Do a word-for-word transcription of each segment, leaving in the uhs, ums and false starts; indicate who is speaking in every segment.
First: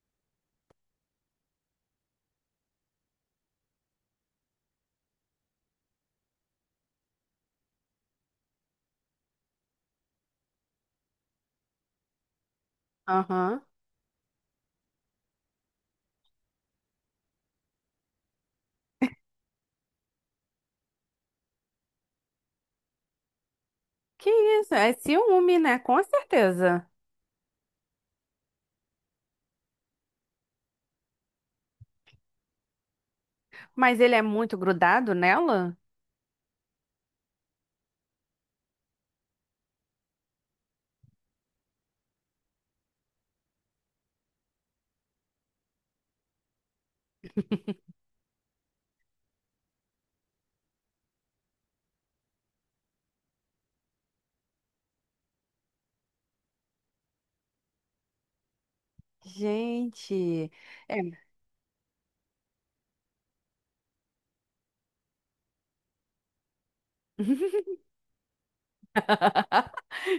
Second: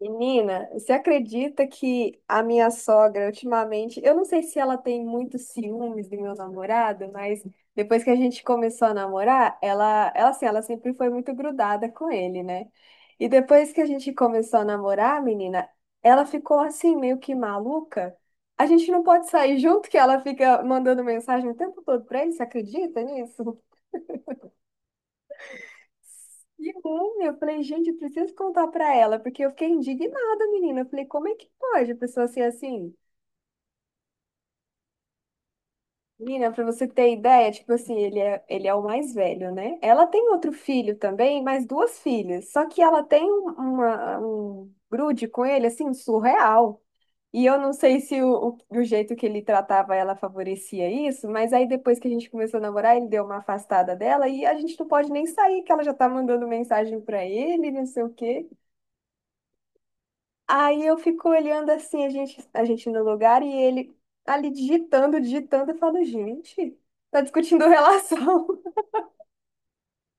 Speaker 1: Menina, você acredita que a minha sogra ultimamente, eu não sei se ela tem muitos ciúmes do meu namorado, mas depois que a gente começou a namorar, ela, ela assim, ela sempre foi muito grudada com ele, né? E
Speaker 2: Aham.
Speaker 1: depois que a gente começou a namorar, menina, ela ficou assim meio que maluca. A gente não pode sair junto que ela fica mandando mensagem o tempo todo pra ele, você acredita nisso?
Speaker 2: Que isso? É ciúme, né? Com
Speaker 1: E
Speaker 2: certeza.
Speaker 1: bom, eu falei, gente, eu preciso contar pra ela, porque eu fiquei indignada, menina. Eu falei, como é que pode a pessoa ser assim?
Speaker 2: Mas ele é muito grudado nela?
Speaker 1: Menina, pra você ter ideia, tipo assim, ele é, ele é o mais velho, né? Ela tem outro filho também, mais duas filhas. Só que ela tem um- uma, um grude com ele, assim, surreal. E eu não sei se o, o, o jeito que ele tratava ela favorecia isso, mas aí depois que a gente começou a namorar, ele deu uma afastada dela e a gente não pode nem sair, que ela já tá mandando mensagem pra ele, não sei o quê.
Speaker 2: Gente.
Speaker 1: Aí eu
Speaker 2: É.
Speaker 1: fico olhando assim, a gente, a gente no lugar e ele ali digitando, digitando, eu falo, gente, tá discutindo relação.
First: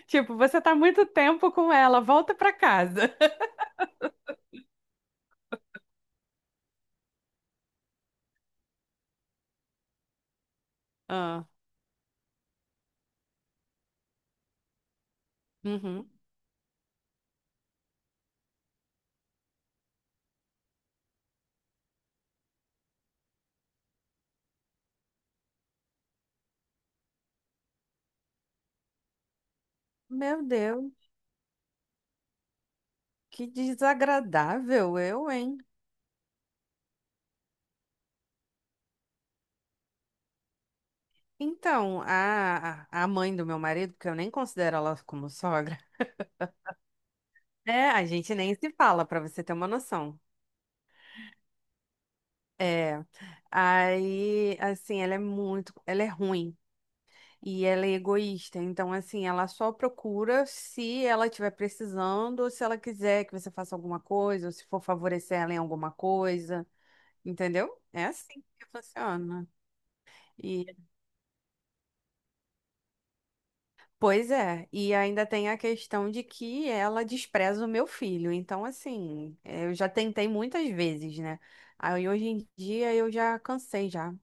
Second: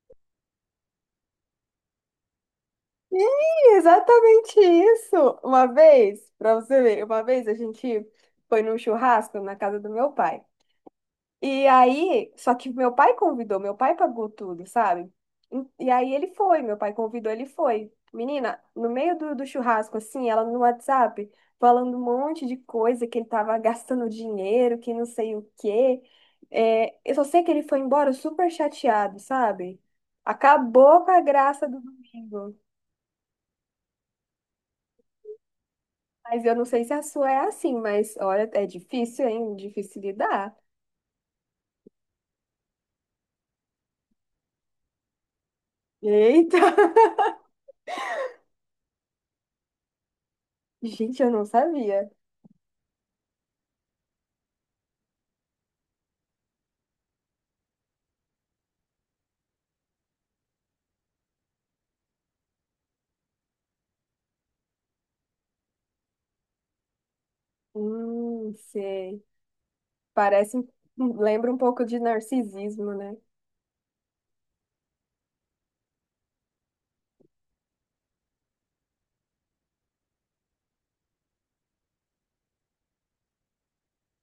Speaker 2: Tipo, você tá muito tempo com ela, volta pra casa.
Speaker 1: Ih, exatamente isso. Uma vez, pra você ver, uma vez a gente foi num churrasco na casa do meu pai.
Speaker 2: Ah.
Speaker 1: E aí, só que meu pai convidou, meu pai pagou tudo, sabe? E e
Speaker 2: Uhum.
Speaker 1: aí ele foi, meu pai convidou, ele foi. Menina, no meio do, do churrasco, assim, ela no WhatsApp, falando um monte de coisa, que ele tava gastando dinheiro, que não sei o quê. É, eu só sei que ele foi embora super chateado, sabe?
Speaker 2: Meu Deus,
Speaker 1: Acabou com a graça do domingo.
Speaker 2: que desagradável eu, hein?
Speaker 1: Mas eu não sei se a sua é assim, mas olha, é difícil, hein? Difícil lidar.
Speaker 2: Então, a, a a mãe do meu marido, que eu nem considero ela como sogra,
Speaker 1: Eita!
Speaker 2: é, a gente nem se fala, pra você ter uma noção.
Speaker 1: Gente, eu não sabia.
Speaker 2: É, aí, assim, ela é muito, ela é ruim. E ela é egoísta, então assim, ela só procura se ela estiver precisando, ou se ela quiser que você faça alguma coisa, ou se for favorecer ela em alguma coisa, entendeu? É assim
Speaker 1: Hum,
Speaker 2: que
Speaker 1: sei.
Speaker 2: funciona.
Speaker 1: Parece,
Speaker 2: E
Speaker 1: um, um, lembra um pouco de narcisismo, né?
Speaker 2: pois é, e ainda tem a questão de que ela despreza o meu filho. Então assim, é, eu já tentei muitas vezes, né? Aí hoje em dia eu já cansei já. Não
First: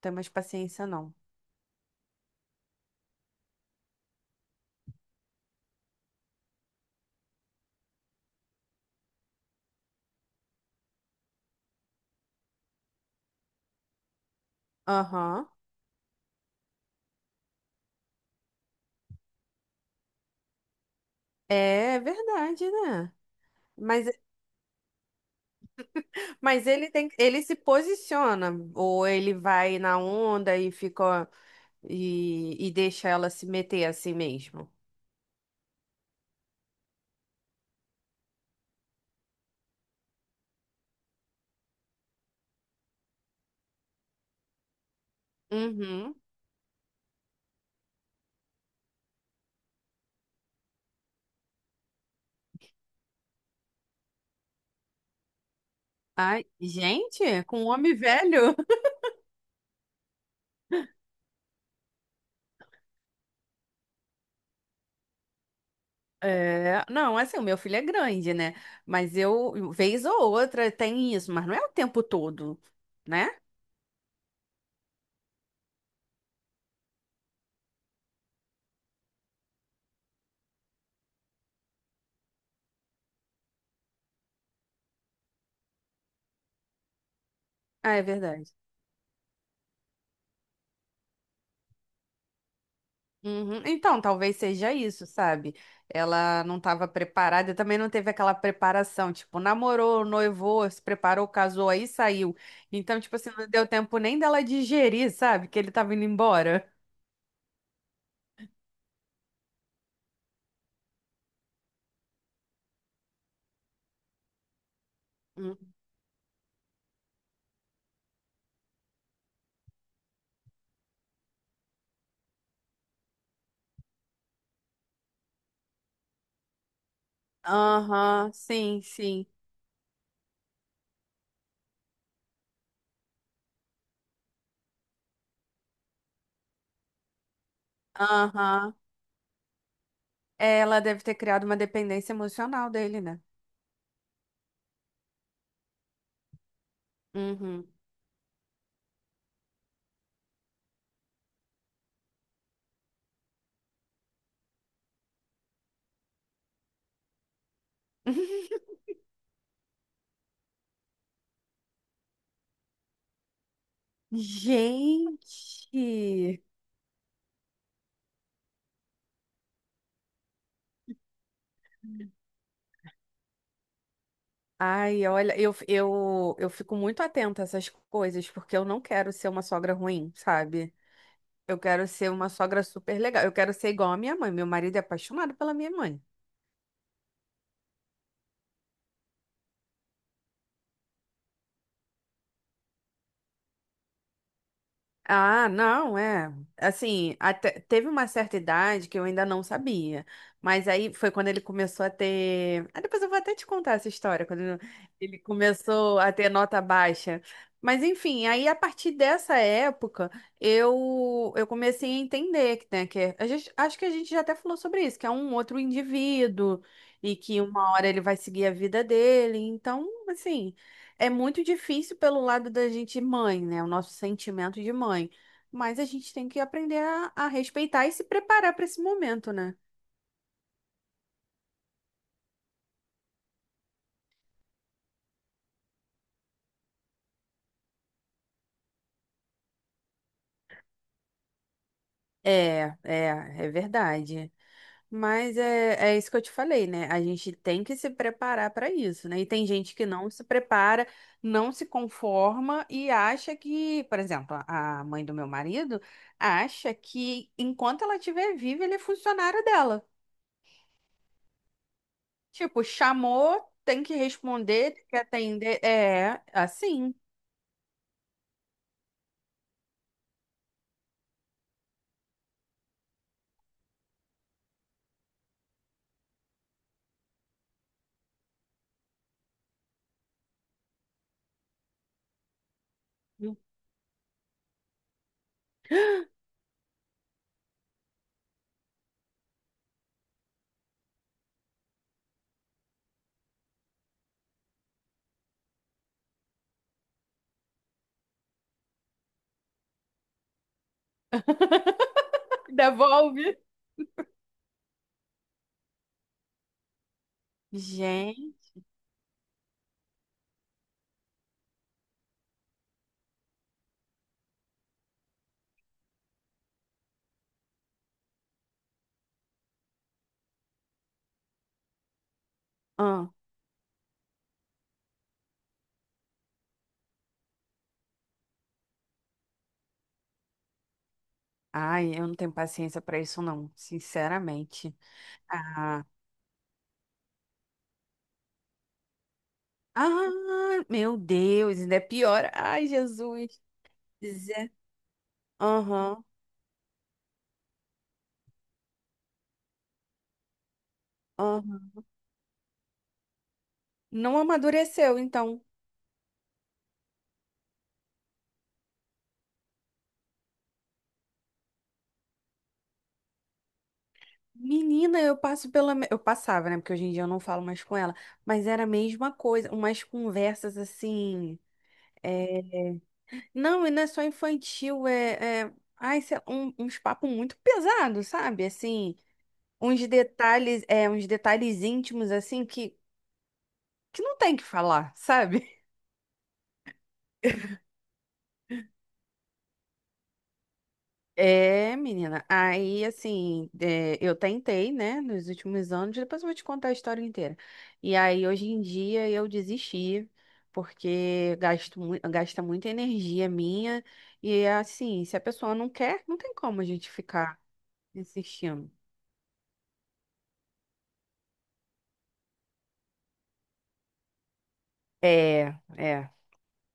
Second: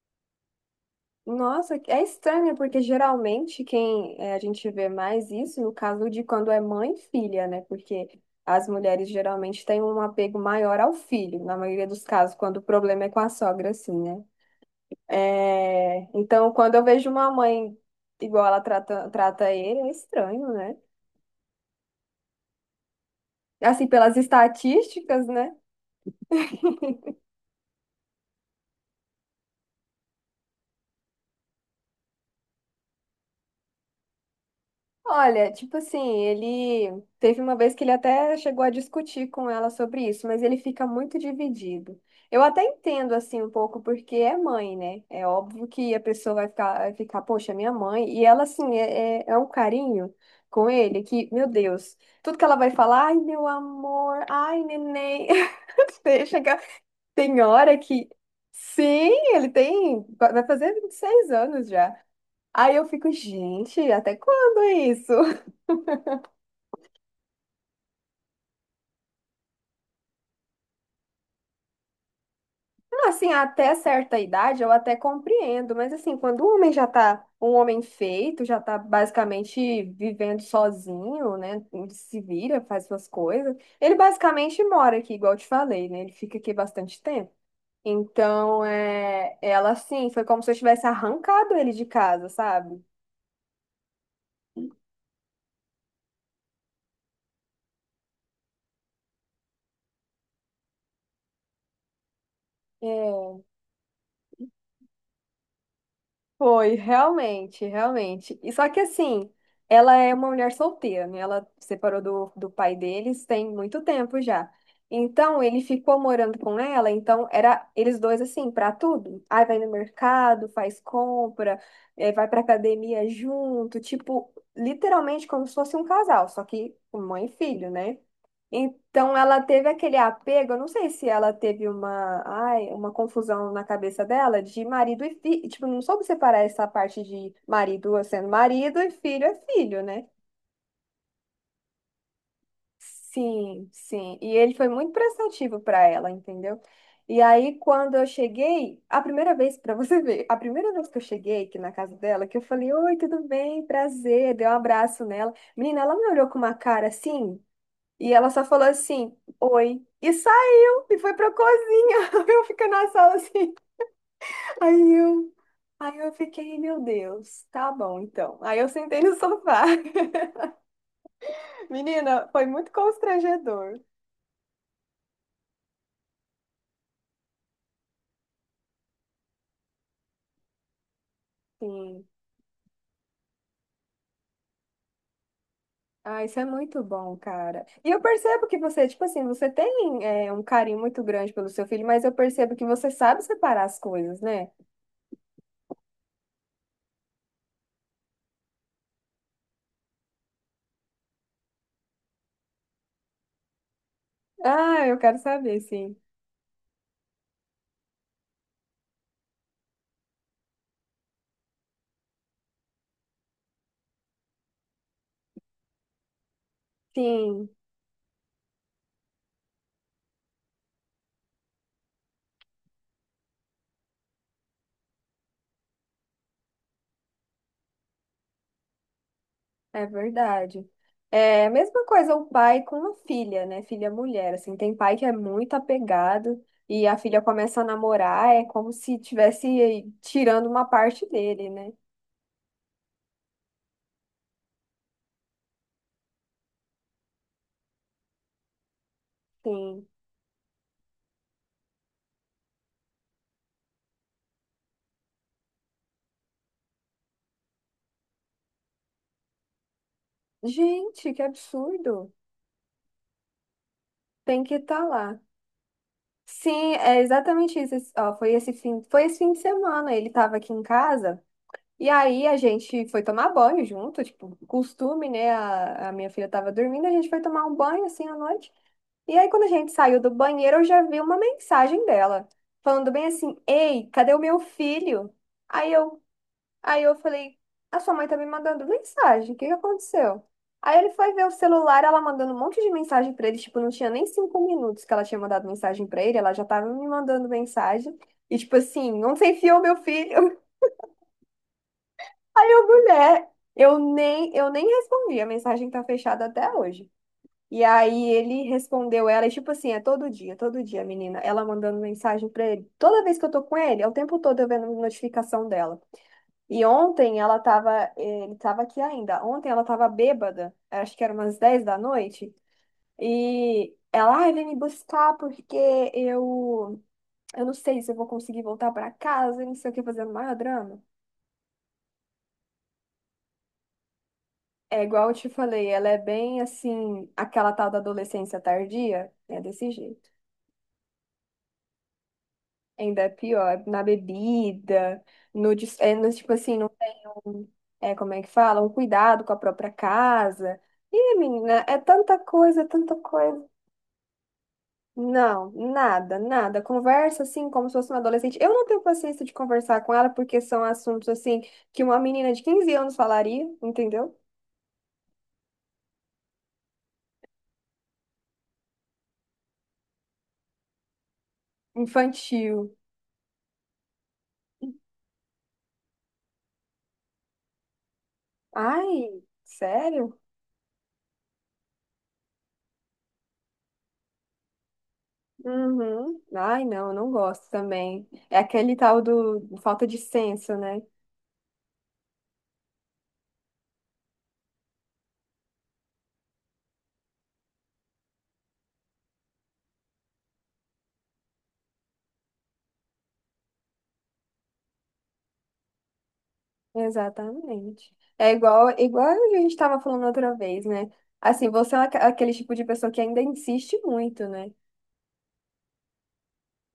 Speaker 2: tenho mais paciência não.
Speaker 1: Nossa, é estranho, porque geralmente quem eh, a gente vê mais isso no caso de quando é mãe e filha, né? Porque as mulheres geralmente têm um apego maior ao filho, na maioria dos casos, quando o problema é com a sogra, assim, né?
Speaker 2: Aham.
Speaker 1: É, então, quando eu vejo uma mãe igual ela trata, trata ele, é estranho, né?
Speaker 2: É verdade, né?
Speaker 1: Assim,
Speaker 2: Mas
Speaker 1: pelas estatísticas, né?
Speaker 2: Mas ele tem, ele se posiciona, ou ele vai na onda e fica e, e deixa ela se meter assim mesmo.
Speaker 1: Olha, tipo assim, ele teve uma vez que ele até chegou a discutir com ela sobre isso, mas ele fica muito dividido. Eu até entendo assim um pouco porque é mãe, né? É óbvio que a
Speaker 2: Uhum.
Speaker 1: pessoa vai ficar, vai ficar, poxa, minha mãe. E ela assim é, é, é um carinho com ele que, meu Deus, tudo que ela vai falar, ai meu amor, ai neném, deixa
Speaker 2: Ai,
Speaker 1: que...
Speaker 2: gente,
Speaker 1: Tem
Speaker 2: com um
Speaker 1: hora
Speaker 2: homem
Speaker 1: que
Speaker 2: velho?
Speaker 1: sim, ele tem, vai fazer vinte e seis anos já. Aí eu fico, gente, até quando é isso?
Speaker 2: É, não, assim, o meu filho é grande, né? Mas eu, vez ou outra, tem isso, mas não é o tempo todo, né?
Speaker 1: Assim, até certa idade eu até compreendo, mas assim, quando o homem já tá um homem feito, já tá basicamente vivendo sozinho, né? Se vira, faz suas coisas. Ele basicamente mora aqui, igual eu te falei, né? Ele fica aqui bastante tempo.
Speaker 2: Ah, é verdade.
Speaker 1: Então, é, ela assim, foi como se eu tivesse arrancado ele de casa, sabe?
Speaker 2: Uhum. Então, talvez seja isso, sabe? Ela não estava preparada e também não teve aquela preparação, tipo, namorou, noivou, se preparou, casou, aí saiu. Então, tipo assim,
Speaker 1: É.
Speaker 2: não deu tempo nem dela digerir, sabe? Que ele tava indo embora.
Speaker 1: Foi, realmente, realmente. E só que assim, ela é uma mulher solteira, né? Ela separou do, do pai deles tem muito tempo já. Então, ele
Speaker 2: Hum.
Speaker 1: ficou morando com ela, então era eles dois assim, pra tudo. Aí vai no mercado, faz compra, eh, vai pra academia junto, tipo, literalmente como se fosse um casal, só que mãe e filho, né?
Speaker 2: Aham, sim,
Speaker 1: Então
Speaker 2: sim.
Speaker 1: ela teve aquele apego, eu não sei se ela teve uma, ai, uma confusão na cabeça dela de marido e filho, tipo, não soube separar essa parte de marido sendo
Speaker 2: Aham.
Speaker 1: marido e filho é filho, né?
Speaker 2: É, ela deve ter criado uma dependência emocional dele, né?
Speaker 1: Sim, sim. E ele foi muito prestativo para ela, entendeu? E aí
Speaker 2: Uhum.
Speaker 1: quando eu cheguei, a primeira vez para você ver, a primeira vez que eu cheguei aqui na casa dela, que eu falei: "Oi, tudo bem? Prazer". Dei um abraço nela. Menina, ela me olhou com uma cara assim. E ela só falou assim, oi. E saiu e foi pra cozinha. Eu fico na sala assim. Aí eu, aí eu
Speaker 2: Gente!
Speaker 1: fiquei, meu Deus, tá bom então. Aí eu sentei no sofá. Menina, foi muito constrangedor.
Speaker 2: Ai, olha, eu, eu, eu fico muito atenta a essas coisas, porque eu não quero ser uma sogra ruim, sabe? Eu quero
Speaker 1: Sim.
Speaker 2: ser uma sogra super legal. Eu quero ser igual à minha mãe. Meu marido é apaixonado pela minha mãe.
Speaker 1: Ah, isso é muito bom, cara. E eu percebo que você, tipo assim, você tem é, um carinho muito grande pelo seu filho, mas eu percebo que você sabe separar as coisas, né?
Speaker 2: Ah, não, é. Assim, até, teve uma certa idade que eu ainda não sabia. Mas aí foi quando ele começou a ter. Ah, depois eu vou até te contar essa história, quando ele
Speaker 1: Ah, eu quero
Speaker 2: ele
Speaker 1: saber, sim.
Speaker 2: começou a ter nota baixa. Mas enfim, aí a partir dessa época eu, eu comecei a entender que, né, que é- a gente, acho que a gente já até falou sobre isso, que é um outro indivíduo e que
Speaker 1: Sim.
Speaker 2: uma hora ele vai seguir a vida dele. Então, assim. É muito difícil pelo lado da gente mãe, né? O nosso sentimento de mãe. Mas a gente tem que aprender a, a respeitar e se preparar para esse momento, né?
Speaker 1: É verdade. É a mesma coisa o pai com a filha, né? Filha mulher, assim, tem pai que é muito apegado e a filha começa a namorar, é como se tivesse tirando uma parte dele, né?
Speaker 2: É, é, é verdade. Mas é, é isso que eu te falei, né? A gente tem que se preparar para isso, né? E tem gente que
Speaker 1: Sim.
Speaker 2: não se prepara, não se conforma e acha que, por exemplo, a a mãe do meu marido acha que enquanto ela estiver viva, ele é funcionário dela.
Speaker 1: Gente, que absurdo.
Speaker 2: Tipo, chamou, tem que
Speaker 1: Tem que
Speaker 2: responder,
Speaker 1: estar
Speaker 2: tem que
Speaker 1: lá.
Speaker 2: atender. É,
Speaker 1: Sim,
Speaker 2: assim.
Speaker 1: é exatamente isso. Esse- ó, foi esse fim, foi esse fim de semana, ele estava aqui em casa. E aí a gente foi tomar banho junto, tipo, costume, né? A, a minha filha estava dormindo, a gente foi tomar um banho assim à noite. E aí, quando a gente saiu do banheiro, eu já vi uma mensagem dela, falando bem assim: Ei, cadê o meu filho? Aí eu, aí eu falei: A sua mãe tá me mandando mensagem, o que que aconteceu? Aí ele foi ver o celular, ela mandando um monte de mensagem pra ele, tipo, não tinha nem cinco minutos que ela tinha mandado mensagem pra ele, ela já tava me mandando mensagem. E tipo assim, onde você enfiou meu filho? Aí eu,
Speaker 2: Devolve.
Speaker 1: mulher, eu nem, eu nem respondi, a mensagem tá fechada até hoje. E aí ele
Speaker 2: Gente.
Speaker 1: respondeu ela, e tipo assim, é todo dia, todo dia, a menina, ela mandando mensagem pra ele. Toda vez que eu tô com ele, é o tempo todo eu vendo notificação dela. E ontem ela tava, ele tava aqui ainda. Ontem ela tava bêbada, acho que era umas dez da noite,
Speaker 2: Ah.
Speaker 1: e ela, ai, vem me buscar porque eu, eu não sei se eu vou conseguir voltar pra casa, e não sei o que, fazendo maior drama.
Speaker 2: Ai, eu não tenho paciência pra isso, não. Sinceramente.
Speaker 1: É igual eu te falei,
Speaker 2: Ah.
Speaker 1: ela é bem assim, aquela tal da adolescência tardia, é desse
Speaker 2: Ah,
Speaker 1: jeito.
Speaker 2: meu Deus, ainda é pior. Ai,
Speaker 1: Ainda é
Speaker 2: Jesus.
Speaker 1: pior, na
Speaker 2: Zé.
Speaker 1: bebida, no, des- é,
Speaker 2: Aham,
Speaker 1: no, tipo assim, não tem, é, como é que fala? Um cuidado com a própria casa. Ih, menina,
Speaker 2: aham.
Speaker 1: é tanta coisa, é tanta coisa.
Speaker 2: Não amadureceu, então.
Speaker 1: Não, nada, nada. Conversa assim como se fosse uma adolescente. Eu não tenho paciência de conversar com ela porque são assuntos assim que uma menina de quinze anos falaria, entendeu?
Speaker 2: Menina, eu passo pela. Me- Eu passava, né? Porque hoje em dia eu não falo mais com ela. Mas era a mesma coisa. Umas conversas assim. É,
Speaker 1: Infantil.
Speaker 2: não, e não é só infantil, é, é... Ai, sei lá, um- uns papos muito pesados, sabe? Assim,
Speaker 1: Ai,
Speaker 2: uns
Speaker 1: sério?
Speaker 2: detalhes, é, uns detalhes íntimos, assim, que, que não tem que falar, sabe?
Speaker 1: Uhum. Ai, não, eu não gosto também. É aquele tal do falta de senso, né?
Speaker 2: É, menina, aí assim, é, eu tentei, né, nos últimos anos, depois eu vou te contar a história inteira. E aí, hoje em dia, eu desisti, porque gasto, mui- gasta muita energia minha, e assim, se a pessoa não quer, não tem como a gente ficar
Speaker 1: Exatamente. É igual,
Speaker 2: insistindo.
Speaker 1: igual a gente estava falando outra vez, né? Assim, você é aque- aquele tipo de pessoa que ainda insiste muito, né?
Speaker 2: É, é.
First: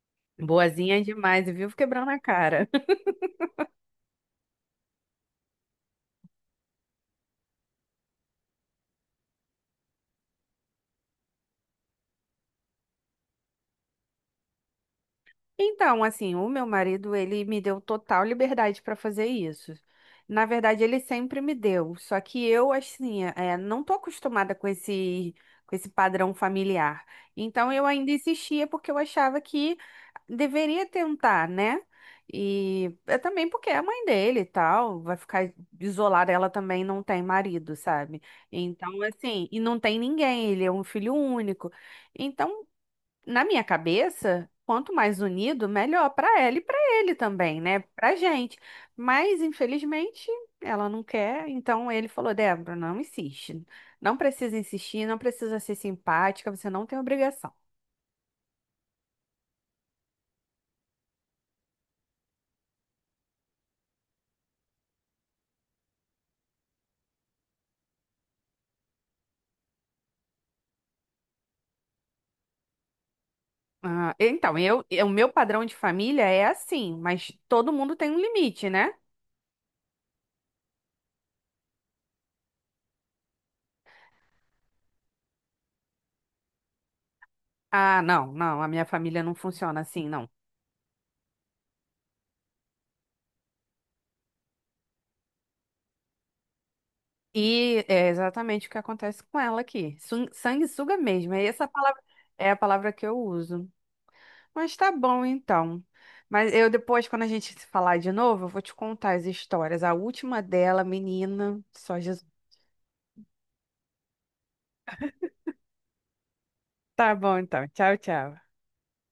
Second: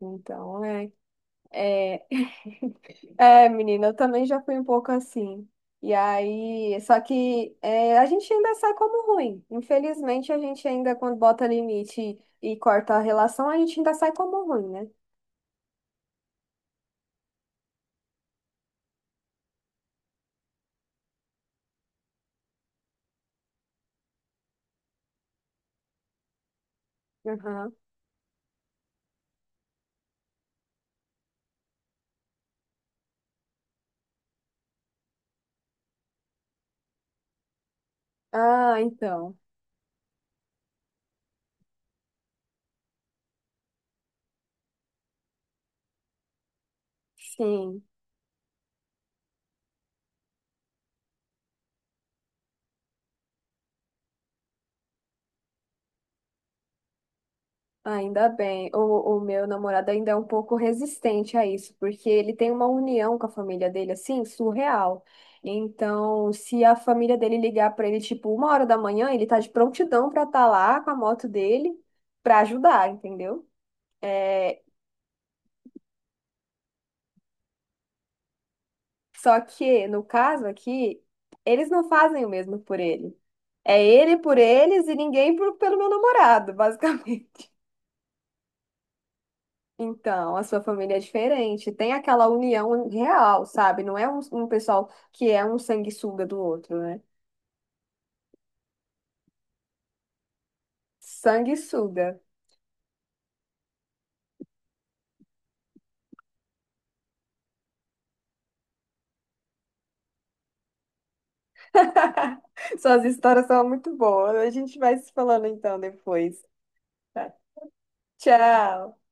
Speaker 1: Então, é,
Speaker 2: Boazinha demais, viu?
Speaker 1: é,
Speaker 2: Quebrando a cara.
Speaker 1: é, menina, eu também já fui um pouco assim. E aí, só que é, a gente ainda sai como ruim. Infelizmente, a gente ainda, quando bota limite e corta a relação, a gente ainda sai como ruim, né?
Speaker 2: Então, assim, o meu marido, ele me deu total liberdade para fazer isso. Na verdade, ele sempre me deu, só que eu, assim, é, não tô acostumada com esse, com esse padrão familiar. Então,
Speaker 1: Aham.
Speaker 2: eu ainda insistia porque eu achava que deveria tentar, né? E é também porque é a mãe dele e tal, vai ficar isolada, ela também não tem marido, sabe?
Speaker 1: Ah,
Speaker 2: Então,
Speaker 1: então.
Speaker 2: assim, e não tem ninguém, ele é um filho único. Então, na minha cabeça, quanto mais unido, melhor para ela e para ele também, né?
Speaker 1: Sim.
Speaker 2: Pra gente. Mas, infelizmente, ela não quer. Então ele falou: "Débora, não insiste. Não precisa insistir, não precisa ser simpática, você não tem obrigação."
Speaker 1: Ainda bem. O, o meu namorado ainda é um pouco resistente a isso, porque ele tem uma união com a família dele, assim, surreal. Então, se a família dele ligar para ele, tipo, uma hora da manhã, ele tá de prontidão para estar lá com a moto dele para ajudar, entendeu?
Speaker 2: Ah, então,
Speaker 1: É,
Speaker 2: eu, eu- o meu padrão de família é assim, mas todo mundo tem um limite, né?
Speaker 1: só que, no caso aqui, eles não fazem o mesmo por ele. É ele por eles e ninguém por- pelo meu namorado, basicamente.
Speaker 2: Ah, não, não, a minha família não funciona assim, não.
Speaker 1: Então, a sua família é diferente. Tem aquela união real, sabe? Não é um, um pessoal que é um sanguessuga do outro, né?
Speaker 2: E é exatamente o que acontece com ela aqui. Sun- Sanguessuga mesmo, é essa palavra,
Speaker 1: Sanguessuga.
Speaker 2: é a palavra que eu uso. Mas tá bom então. Mas eu depois, quando a gente se falar de novo, eu vou te contar as histórias. A última dela, menina, só Jesus.
Speaker 1: Suas histórias são muito boas. A gente vai se falando então depois.
Speaker 2: Tá
Speaker 1: Tá?
Speaker 2: bom então. Tchau, tchau.
Speaker 1: Tchau.